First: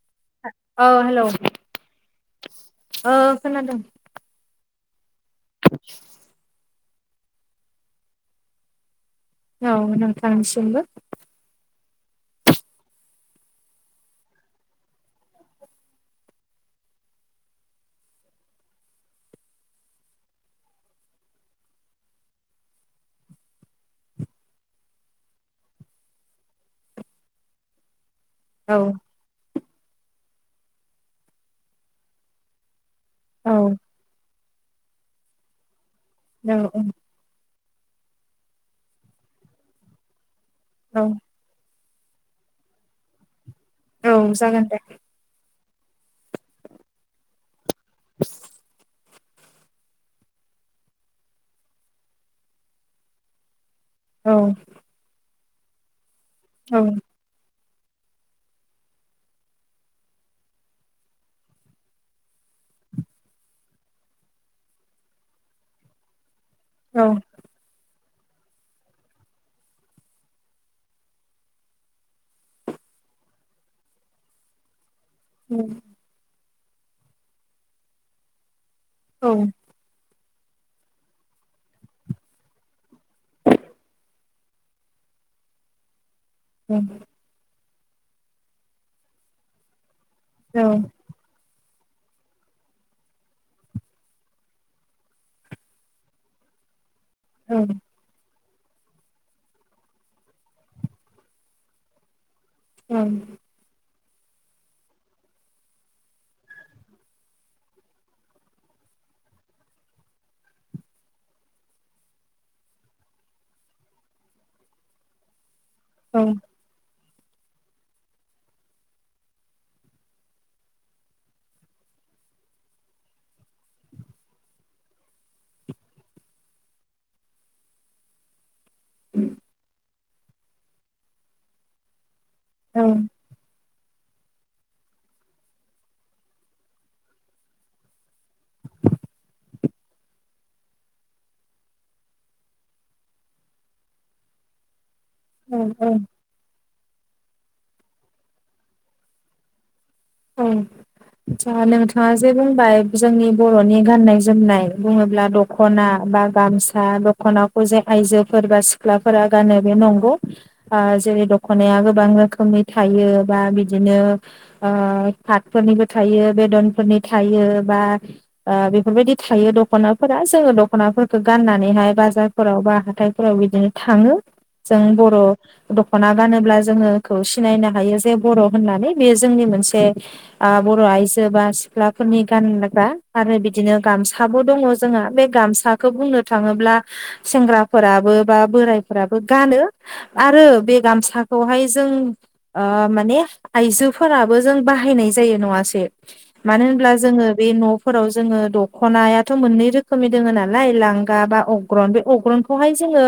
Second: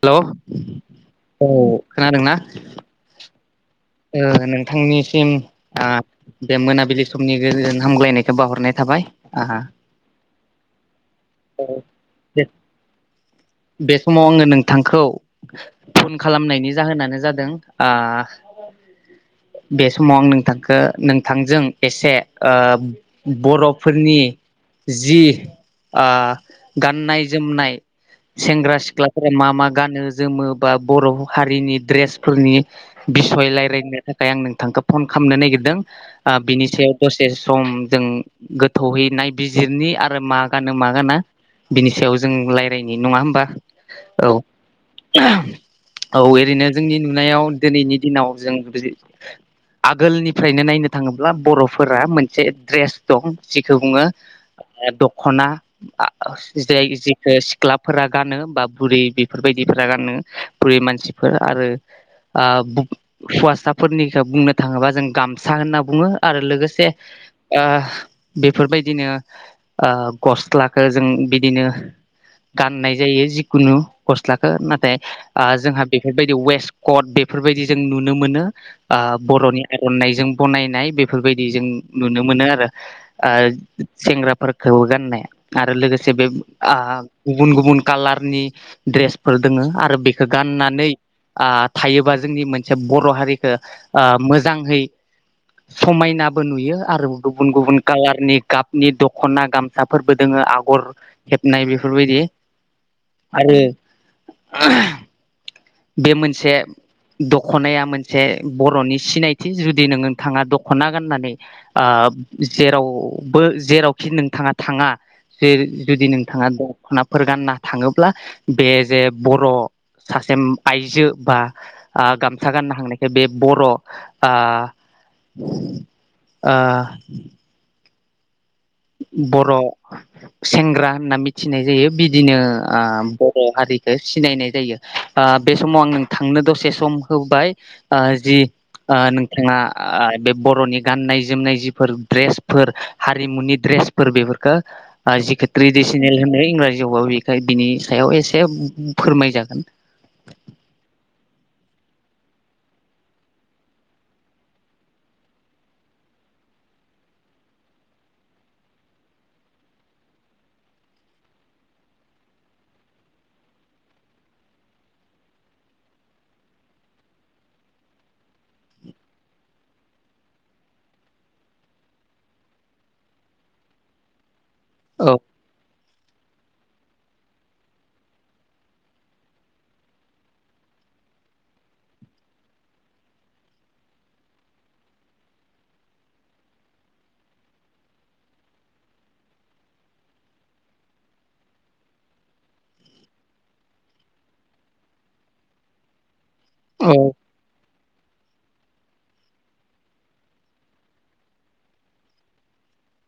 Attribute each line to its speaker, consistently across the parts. Speaker 1: Hello
Speaker 2: औ hello
Speaker 1: औ खोनादों ना
Speaker 2: ओ खोनादों
Speaker 1: नोंथांनिसिम ओ बे मोनाबिलि समनि गोजोन हामग्लायनायखौ बाहरनाय थाबाय आहा
Speaker 2: औ नोंथांनिसिमबो
Speaker 1: बे समाव आङो नोंथांखौ फन खालामनायनि जाहोनानो जादों आ बे समाव आं नोंथांखौ नोंथांजों एसे ओ बर'फोरनि जि ओ गाननाय जोमनाय
Speaker 2: औ
Speaker 1: सेंग्रा सिख्लाफोरा मा मा गानो जोमो बा बर' हारिनि द्रेसफोरनि बिसय
Speaker 2: औ
Speaker 1: रायज्लायनो थाखाय आं नोंथांखौ फन खालामनो नागिरदों ओ बिनि सायाव दसे सम जों गोथौहै नायबिजिरनि आरो मा गानो मा
Speaker 2: औ
Speaker 1: गाना बिनि सायाव जों रायलायनि नङा होमबा
Speaker 2: औ जागोन दे
Speaker 1: औ ओरैनो जोंनि नुनायाव दिनैनि दिनाव जों आगोलनिफ्रायनो नायनो थाङोब्ला बर'फोरा मोनसे द्रेस दं बुङो
Speaker 2: औ
Speaker 1: दखना
Speaker 2: औ
Speaker 1: जाय जेखौ [unintelligible] क्लाबफोरा गानो बा बुरै बेफोरबायदिफोरा गानो बुरै मानसिफोर आरो ओ हौवासाफोरनिखौ बुंनो थाङोबा जों गामसा होनना बुङो आरो लोगोसे
Speaker 2: औ
Speaker 1: ओ बेफोरबायदिनो ओ गस्लाखो जों बिदिनो गाननाय जायो जिखुनु गस्लाखो नाथाय ओ जोंहा बेफोरबायदि वेस कट बेफोरबायदि जों नुनो मोनो ओ
Speaker 2: औ
Speaker 1: बर'नि आर'नाइजों बनायनाय बेफोरबायदि जों नुनो मोनो आरो ओ सेंग्राफोरखौ गाननाय आरो लोगोसे बे ओ
Speaker 2: औ
Speaker 1: गुबुन गुबुन कालारनि ड्रेसफोर दोङो आरो बे गाननानै ओ थायोबा जोंनि मोनसे बर' हारिखो ओ मोजाङै समायनाबो नुयो आरो गुबुन गुबुन कालारनि गाबनि दख'ना गामसाफोरबो दोङो आगर हेबनाय बेफोरबायदि
Speaker 2: औ।
Speaker 1: आरो बे मोनसे द ख'नाया मोनसे बर'नि सिनायथि जुदि नोंङोथाङा दख'ना गाननानै ओ जेरावबो जेरावखि नोंथाङा थाङा जे जुदि नोंथाङा दख'ना फोर गानना थाङोब्ला बे जे बर' सासे उम आइजो बा ओ गाम सा गाननो हांनायखाय बे बर' ओ ओ बर' सेंग्रा होनना मिथिनाय जायो बि दिनो ओ बर' हारि ओ सिनायनाय जायो ओ बे समाव आं नोंथांनो दसे सम होबाय ओ जि ओ नोंथाङा ओ बे बर'नि गाननाय जोमनाय जिफोर ड्रेसफोर हारिमुनि ड्रेसफोर बेफोरखो ओ जिखो
Speaker 2: औ
Speaker 1: ट्रेडिसनेल होनो इंराजि आव बेखाय बिनि सायाव एसे फोरमाय जागोन।
Speaker 2: उम। आत्सा नोंथाङा जे बुंबाय जोंनि बर'नि गाननाय जोमनाय बुङोब्ला दख'ना बा गामसा दख'नाखौ जे आइजोफोर बा सिख्लाफोरा गानो बे नंगौ ओ जेरै दख'नाया गोबां रोखोमनि थायो बा बिदिनो ओ पाटफोरनिबो थायो बेदनफोरनि थायो बा ओ बेफोरबायदि थायो द ख'नाफोरा जोङो दख'नाफोरखौ गाननानैहाय बाजारफोराव बा हाथायफोराव बिदिनो थाङो। जों
Speaker 1: औ
Speaker 2: बर' दख'ना गानोब्ला जोङोखौ सिनायनो हायो जे बर' होननानै बे जोंनि मोनसे ओ बर' आइजो बा सिख्लाफोरनि गानग्रा आरो बिदिनो गामसा बो दङ' जोंहा बे गामसाखो बुंनो थाङोब्ला सेंग्राफोराबो बा बोरायफोराबो गानो आरो बे गामसाखौहाय जों ओ माने आइजो फोराबो जों बाहायनाय जायो नङासै मानो होनब्ला
Speaker 1: औ
Speaker 2: जोङो बे न' फोराव जोङो दख'नायाथ' मोननै रोखोमनि दोङो नालाय लांगा बा अग्रन बे अग्रनखौहाय जों ङो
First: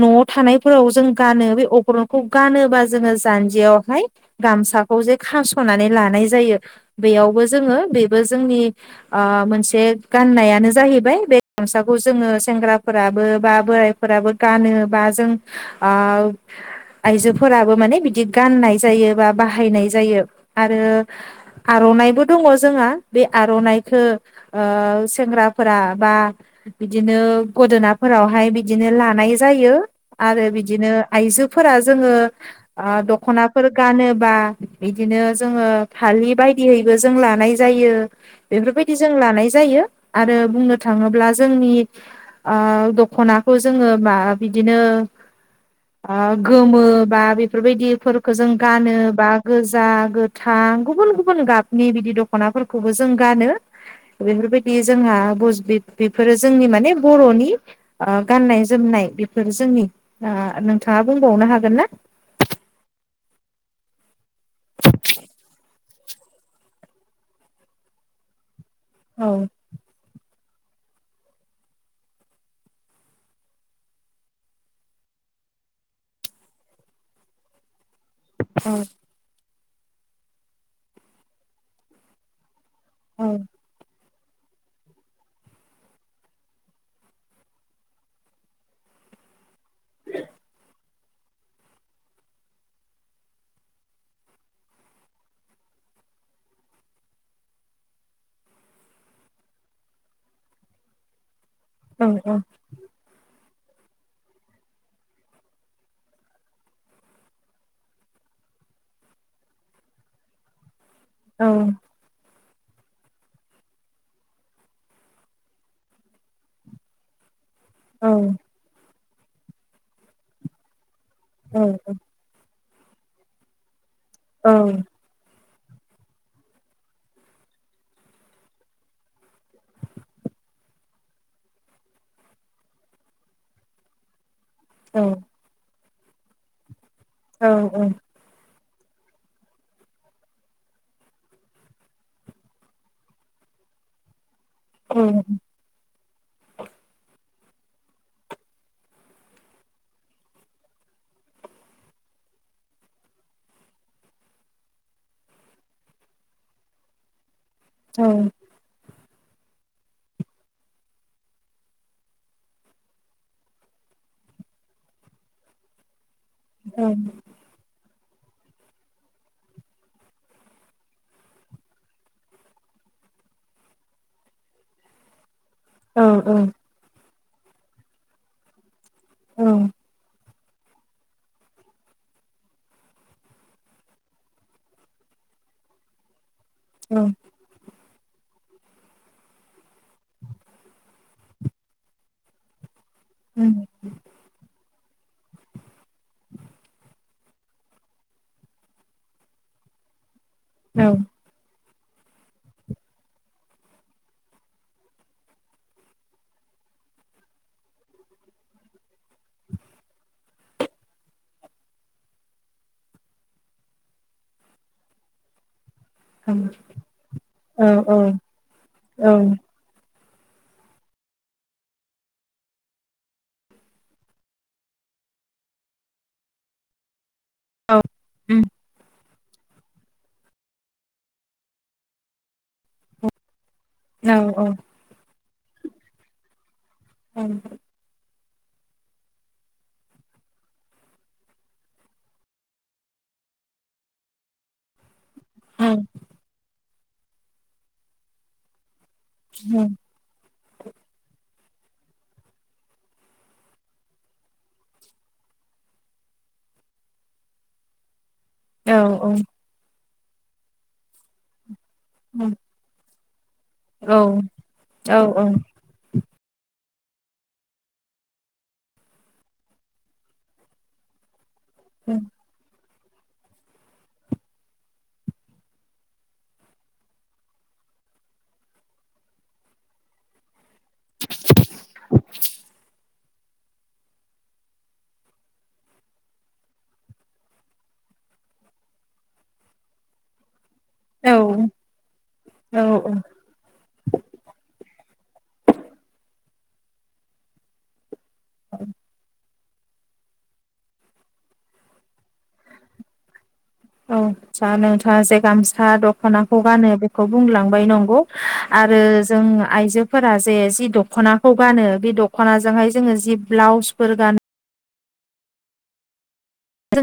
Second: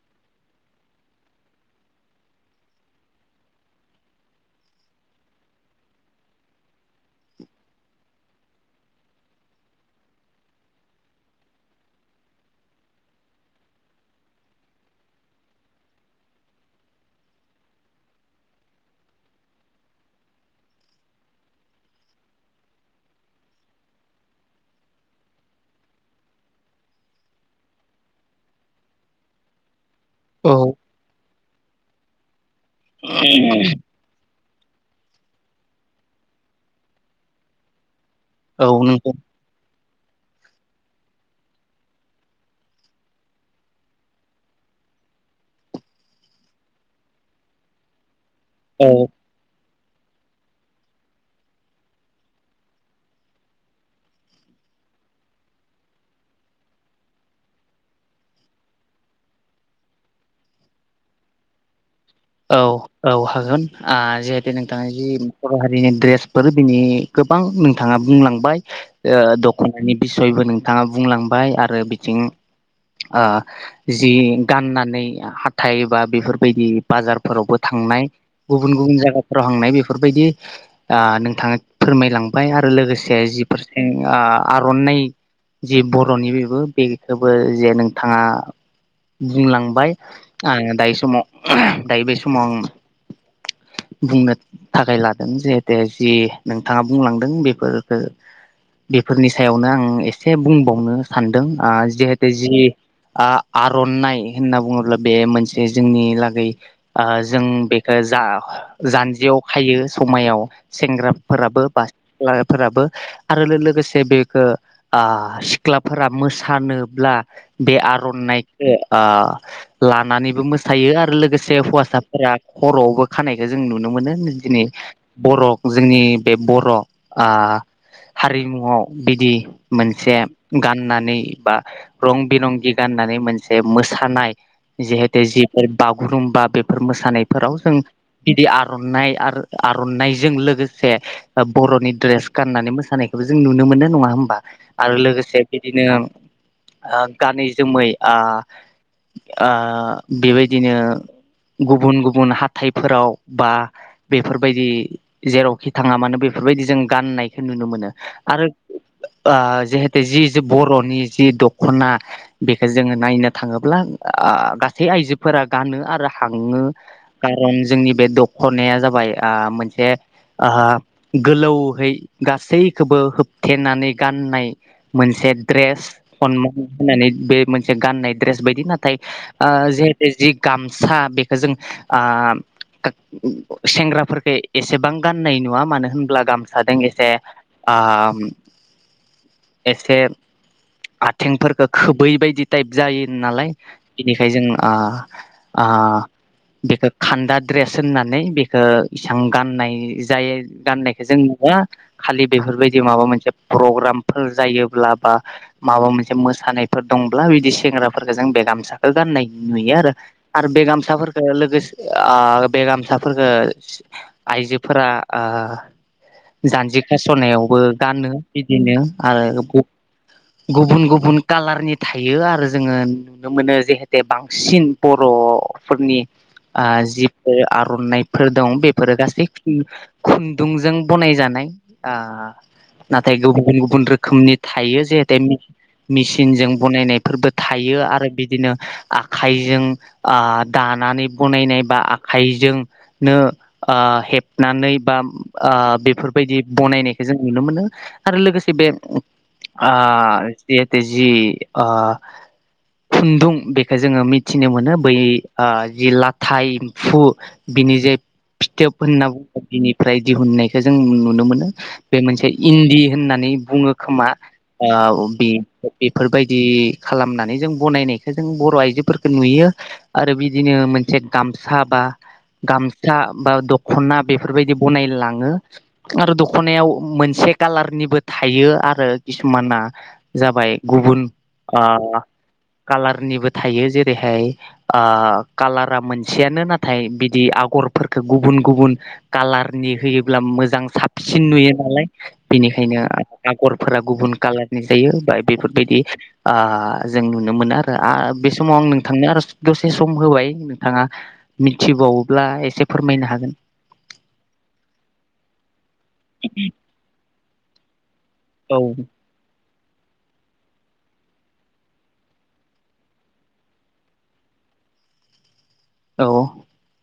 Speaker 2: न'आव थानायफोराव जों गानो बे अग्रनखौ गानोबा जोङो जान्जियावहाय गामसा खौ जे खास'नानै लानाय जायो बेयावबो जोङो बेबो जोंनि ओ मोनसे गाननायानो जाहैबाय बे गामसाखौ जोङो सेंग्राफोराबो बा बोरायफोराबो गानो। बा जों ओ आइजोफोराबो माने बिदि गाननाय जायो बा बा हायनाय जायो आरो आर'नाइबो दङ' जोंहा बे आर'नाइखो ओह सेंग्राफोरा बा बिदिनो गोदोनाफोरावहाय बिदिनो लानाय जायो। आरो
Speaker 1: औ
Speaker 2: बिदिनो आइजोफोरा जोङो ओ दख'नाफोर गानोबा बिदिनो जोङो फालि बायदियैबो जों लानाय जायो।
Speaker 1: औ
Speaker 2: बेफोरबायदि जों
Speaker 1: नोंगौ
Speaker 2: लानाय जायो। आरो बुंनो थाङोब्ला जोंनि ओ दख'नाखौ जोङो मा बिदिनो ओ गोमो बा बेफोरबायदिफोरखौ जों
Speaker 1: औ
Speaker 2: गानो बा जा गोथां गुबुन गुबुन गाबनि बिदि दख'नाफोरखौबो जों गानो बेनिफ्राय बे बेयो जोंहा बुस बिद बिफोरो जोंनि माने बर'नि गाननाय जोमनाय बेफोर जोंनि आह नोंथाङा बुंबावनो हागोन ना?
Speaker 1: औ औ हागोन आह जिहेतु नोंथाङा जि बर' हारिनि ड्रेसफोर बिनि गोबां नोंथाङा बुंलांबाय
Speaker 2: औ
Speaker 1: दख'नानि बिसयबो नों थाङा बुंलांबाय आरो बिथिं ओ जि गाननानै हाथाय बा बेफोरबायदि बाजारफोरावबो थांनाय
Speaker 2: औ
Speaker 1: गुबुन गुबुन जायगाफोराव बांनाय बेफोरबायदि नोंथाङा फोरमायलांबाय आरो लोगोसे
Speaker 2: औ
Speaker 1: जिफोरसे आर'नाइ जि बर'नि बेबो बेखौबो जे नोंथाङा बुंलांबाय आ दायो समाव दायो बे समाव आं [inaudible] बुंनो थाखाय लादों जिहेते जि नोंथाङा बुंलांदों बेफोरफोरखो बेफोरनि सायावनो आं एसे बुंबावनो सानदों
Speaker 2: औ
Speaker 1: जिहेतु जि आर'नाइ होनना बुङोब्ला बे मोनसे जोंनि लागै जों बेखौ जा जानजियाव खायो समायाव सेंग्राफोराबो बा [unintelligible] फोराबो आरो लोगोसे बेखौ सिख्लाफोरा मोसानोब्ला बे
Speaker 2: औ
Speaker 1: आर'नाइखौ लानानैबो मोसायो आरो लोगोसे
Speaker 2: औ
Speaker 1: हौवासाफोरा खर'आवबो खानायखौ जों नुनो मोनो
Speaker 2: औ
Speaker 1: दिनै बर' जोंनि बे बर' ओ हारिमुआव बिदि मोनसे गाननानै बा रं बिरंगि गान होननानै मोनसे मोसानाय
Speaker 2: औ
Speaker 1: जिहेतु जिफोर बागुरुमबा बेफोर मोसानायफोराव जों गिदिर आ र'नाय आर'नायजों लोगोसे बर'नि द्रेस गाननानै मोसानायखौबो जों नुनो मो नो नङा होमबा
Speaker 2: औ
Speaker 1: आरो
Speaker 2: औ
Speaker 1: लोगोसे बिदिनो गानै जोमै बेबायदिनो गुबुन गुबुन हाथाइफोराव बा बेफोरबायदि जेरावखि थाङा मानो बेफोरबायदि जों गाननायखौ नुनो मोनो
Speaker 2: औ
Speaker 1: आरो जिहेतु जि बर'नि जि दख'ना बेखौ जोङो नायनो थाङोब्ला गासै आइजोफोरा गानो आरो हाङो खारन जोंनि बे दख'नाया जाबाय आ मोनसे गोलौहै गासैखौबो होबथेनानै गाननाय मोनसे द्रेस होननानै बे मोनसे गाननाय द्रेस बायदि नाथाय जिहेते गामसा बेखौ जों ओ सेंग्राफोरफोरखौ एसेबां गाननाय नुङा मानो होनोबब्ला गाम सादिंसे आ एसे आथिंफोरखौ खोबैबायदि टाइप जायो नालाय बिनिखायनो जों बेखौ खान्दा द्रेस होननानै बेखौ इसां गाननाय जायो गाननायखौ जों न खालि बेफोरबायदि माबा मोनसे प्रग्रामफोर जायोब्ला बा माबा मोनसे मोसानाय फोर दंब्ला बिदि सेंग्राफोरफोरखौ जों बे गामसाखौ गान्नाय नुयो आरो आरो बे गामसाफोरखो लोगोसे बे गामसाफोरखौ आइजोफोरा जान्जि खास'नायावबो गानो बिदिनो आरो गुबुन गुबुन कालारनि थायो आरो जोङो नुनो मोनो जहेते बांसिन बरफोरनि आ जिफोर आरनाइफोर दं बेफोरो गासै खुन्दुंजों बनायजानाय आ नाथाय गुबुन गुबुन गुबुन
Speaker 2: औ
Speaker 1: रोखोमनि
Speaker 2: औ
Speaker 1: थायो जेते‌‌ मेसिनजों बनायनायफोरबो थायो आरो बिदि बिदिनो आखाइजों आ दानानै बनायनाय बा आखाइजोंनो आ हेबनानै बा आ बेफोरबायदि बनायनायखौ जों नुनो मोनो आरो लोगोसे बे आ जिहेथु जि आ खुन्दुं बेखौ जोङो मिथिनो मोनो बै ओ जि लाथाय एम्फु बिनि जे फिथोब होनना बुङो बिनि फ्राय दिहुननायखौ जों नुनो मोनो बे मोनसे इन्दि होननानै बुङो खोमा
Speaker 2: औ-औ-औ-औ-औ-औ-औ-औ-औ-औ
Speaker 1: ओव बे बेफोरबायदि खालामनानै जों बनायनायखौ जों बर आइजोफोरखो नुयो आरो बिदिनो मोनसे गामसा साबा गामसा। सा बा दखना बेफोरबायदि बनायलाङो आरो दखनायाव मोनसे कालारनि बो थायो आरो किसुमाना जाबाय गुबुन आ कालारनिबो थायो जेरैहाय ओ कालारा मोनसेयानो नाथाय बिदि आगरफोरखो गुबुन गुबुन कालार कालारनि होयोब्ला मोजां साबसिन नुयो नालाय बेनिखायनो आगरफोरा गुबुन कालारनि जायो। बेफोरबायदि जों नुनो मोनो आरो बे समाव आं नोंथांनो आरो दसे सम होबाय नोंथाङा मिथिबावोब्ला एसे फोरमायनो हागोन।
Speaker 2: औ जा नोंथाङा जे गामसा दखनाखौ गानो बेखौ बुंलांबाय नंगौ
Speaker 1: औ
Speaker 2: आरो जोंङा आइजोफोरा जे जि दखनाखौ गानो बे दखनाजोंहाय जोङो जि ब्लाउसफोर गानो
Speaker 1: औ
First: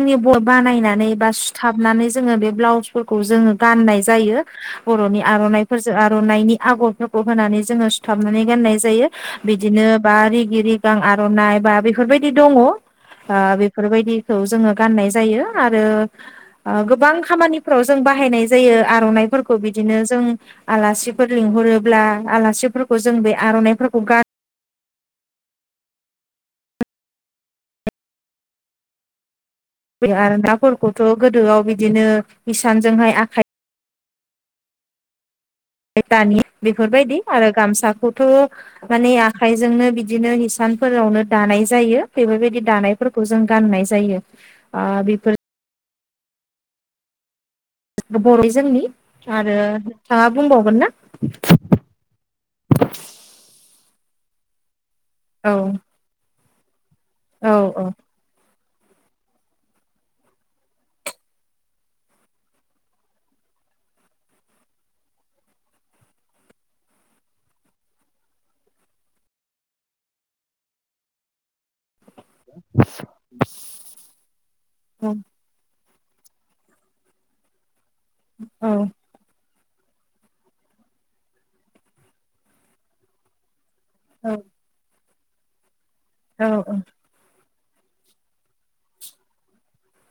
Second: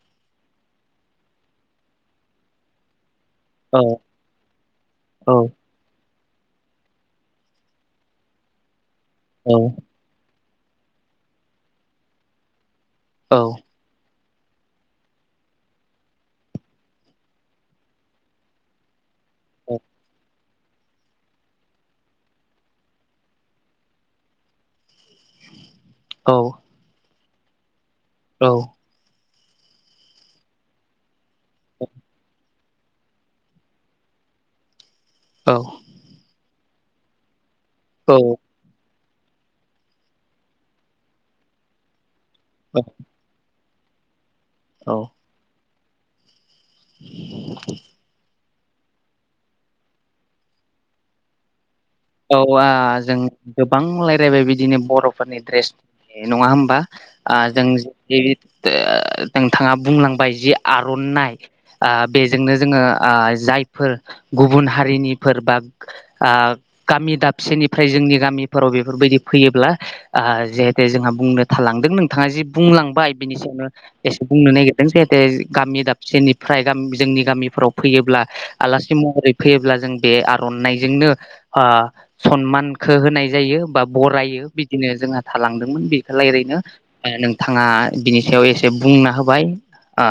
Speaker 2: जोंनि ब बानायनानै बा सुथाबनानै जोङो बे ब्लाउसफोर खौ जोङो
Speaker 1: औ
Speaker 2: गाननाय जायो बर'नि
Speaker 1: औ
Speaker 2: आर'नाइफोरजों आरो आर'नायनि‌ आगरफोरखौ होनानै जोङो‌ सुथाबनानै गाननाय जायो
Speaker 1: औ
Speaker 2: बिदिनो बा रि गि रिगां आर'नाइ बा बेफोरबायदि दङ आ
Speaker 1: औ
Speaker 2: बेफोरबायदि खौ जोङो गाननाय जायो आरो ओ गोबां खामानिफ्राव जों बाहायनाय जायो आर'नाइफोर फोरखौ
Speaker 1: औ
Speaker 2: बिदिनो जों आलासिफोर लिंहरोब्ला आलासिफोरखौ जों बे आर'नाइफोरखौ गान
Speaker 1: औ औ
Speaker 2: आर'नाफोरखौथ' गोदोआव बिदिनो इसानजोंहाय आखाइ
Speaker 1: औ
Speaker 2: हाय दानि बेफोरबायदि आरो गामसाखौथ' माने आखायजोंनो बिदिनो हिसानफोरावनो दानाय जायो बेफोरबायदि
Speaker 1: औ
Speaker 2: दानायफोरखौ जों गाननाय जायो आ
Speaker 1: औ
Speaker 2: बेफोर
Speaker 1: [inaudible]
Speaker 2: बर'नि जोंनि आरो नोंथाङा बुंबावगोन ना।
Speaker 1: औ आ जों गोबां रायलायबाय बिदिनो बर'फोरनि
Speaker 2: औ
Speaker 1: ड्रेसनि नङा होमबा आ
Speaker 2: औ
Speaker 1: जों जिति नोंथाङा बुंलांबाय जि आर'नाइ ओ बेजोंनो जोङो जाय फोर गुबुन हारिनिफोर बा आ गामि दाबसेनिफ्राय जोंनि गामिफोराव बेफोरबायदि फैयोब्ला आ जिहेते जोंहा बुंनो थालांदों नों थाङा जि बुंलांबाय बिनि सायावनो एसे बुंनो नागिरदों
Speaker 2: औ
Speaker 1: जेहेथे गामि दाब सेनिफ्राय जोंनि गामिफोराव फैयोब्ला
Speaker 2: औ
Speaker 1: आलासि महरै फैयोब्ला जों बे आर'नाइजोंनो सनमानखौ होनाय जायो बा बरायो बिदिनो जोंहा थालांदोंमोन बेखो रायलायनो ओ नों थाङा बिनि सायाव एसे बुंना होबाय ओ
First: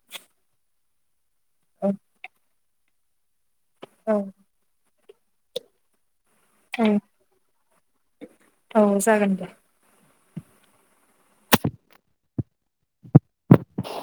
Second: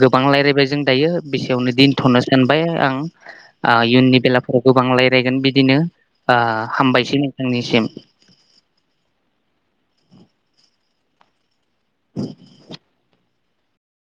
Speaker 1: गोबां रायज्लायबाय जों दायो। बेसेयावनो दोनथ'नो सानबाय आं ओ
Speaker 2: औ
Speaker 1: इयुननि बेलाफोराव गोबां रायज्लायगोन बिदिनो ओ
Speaker 2: औ
Speaker 1: हामबायसै नोंथांनिसिम।
Speaker 2: औ जागोन दे
Speaker 1: [unintelligible]
Speaker 2: [inaudible]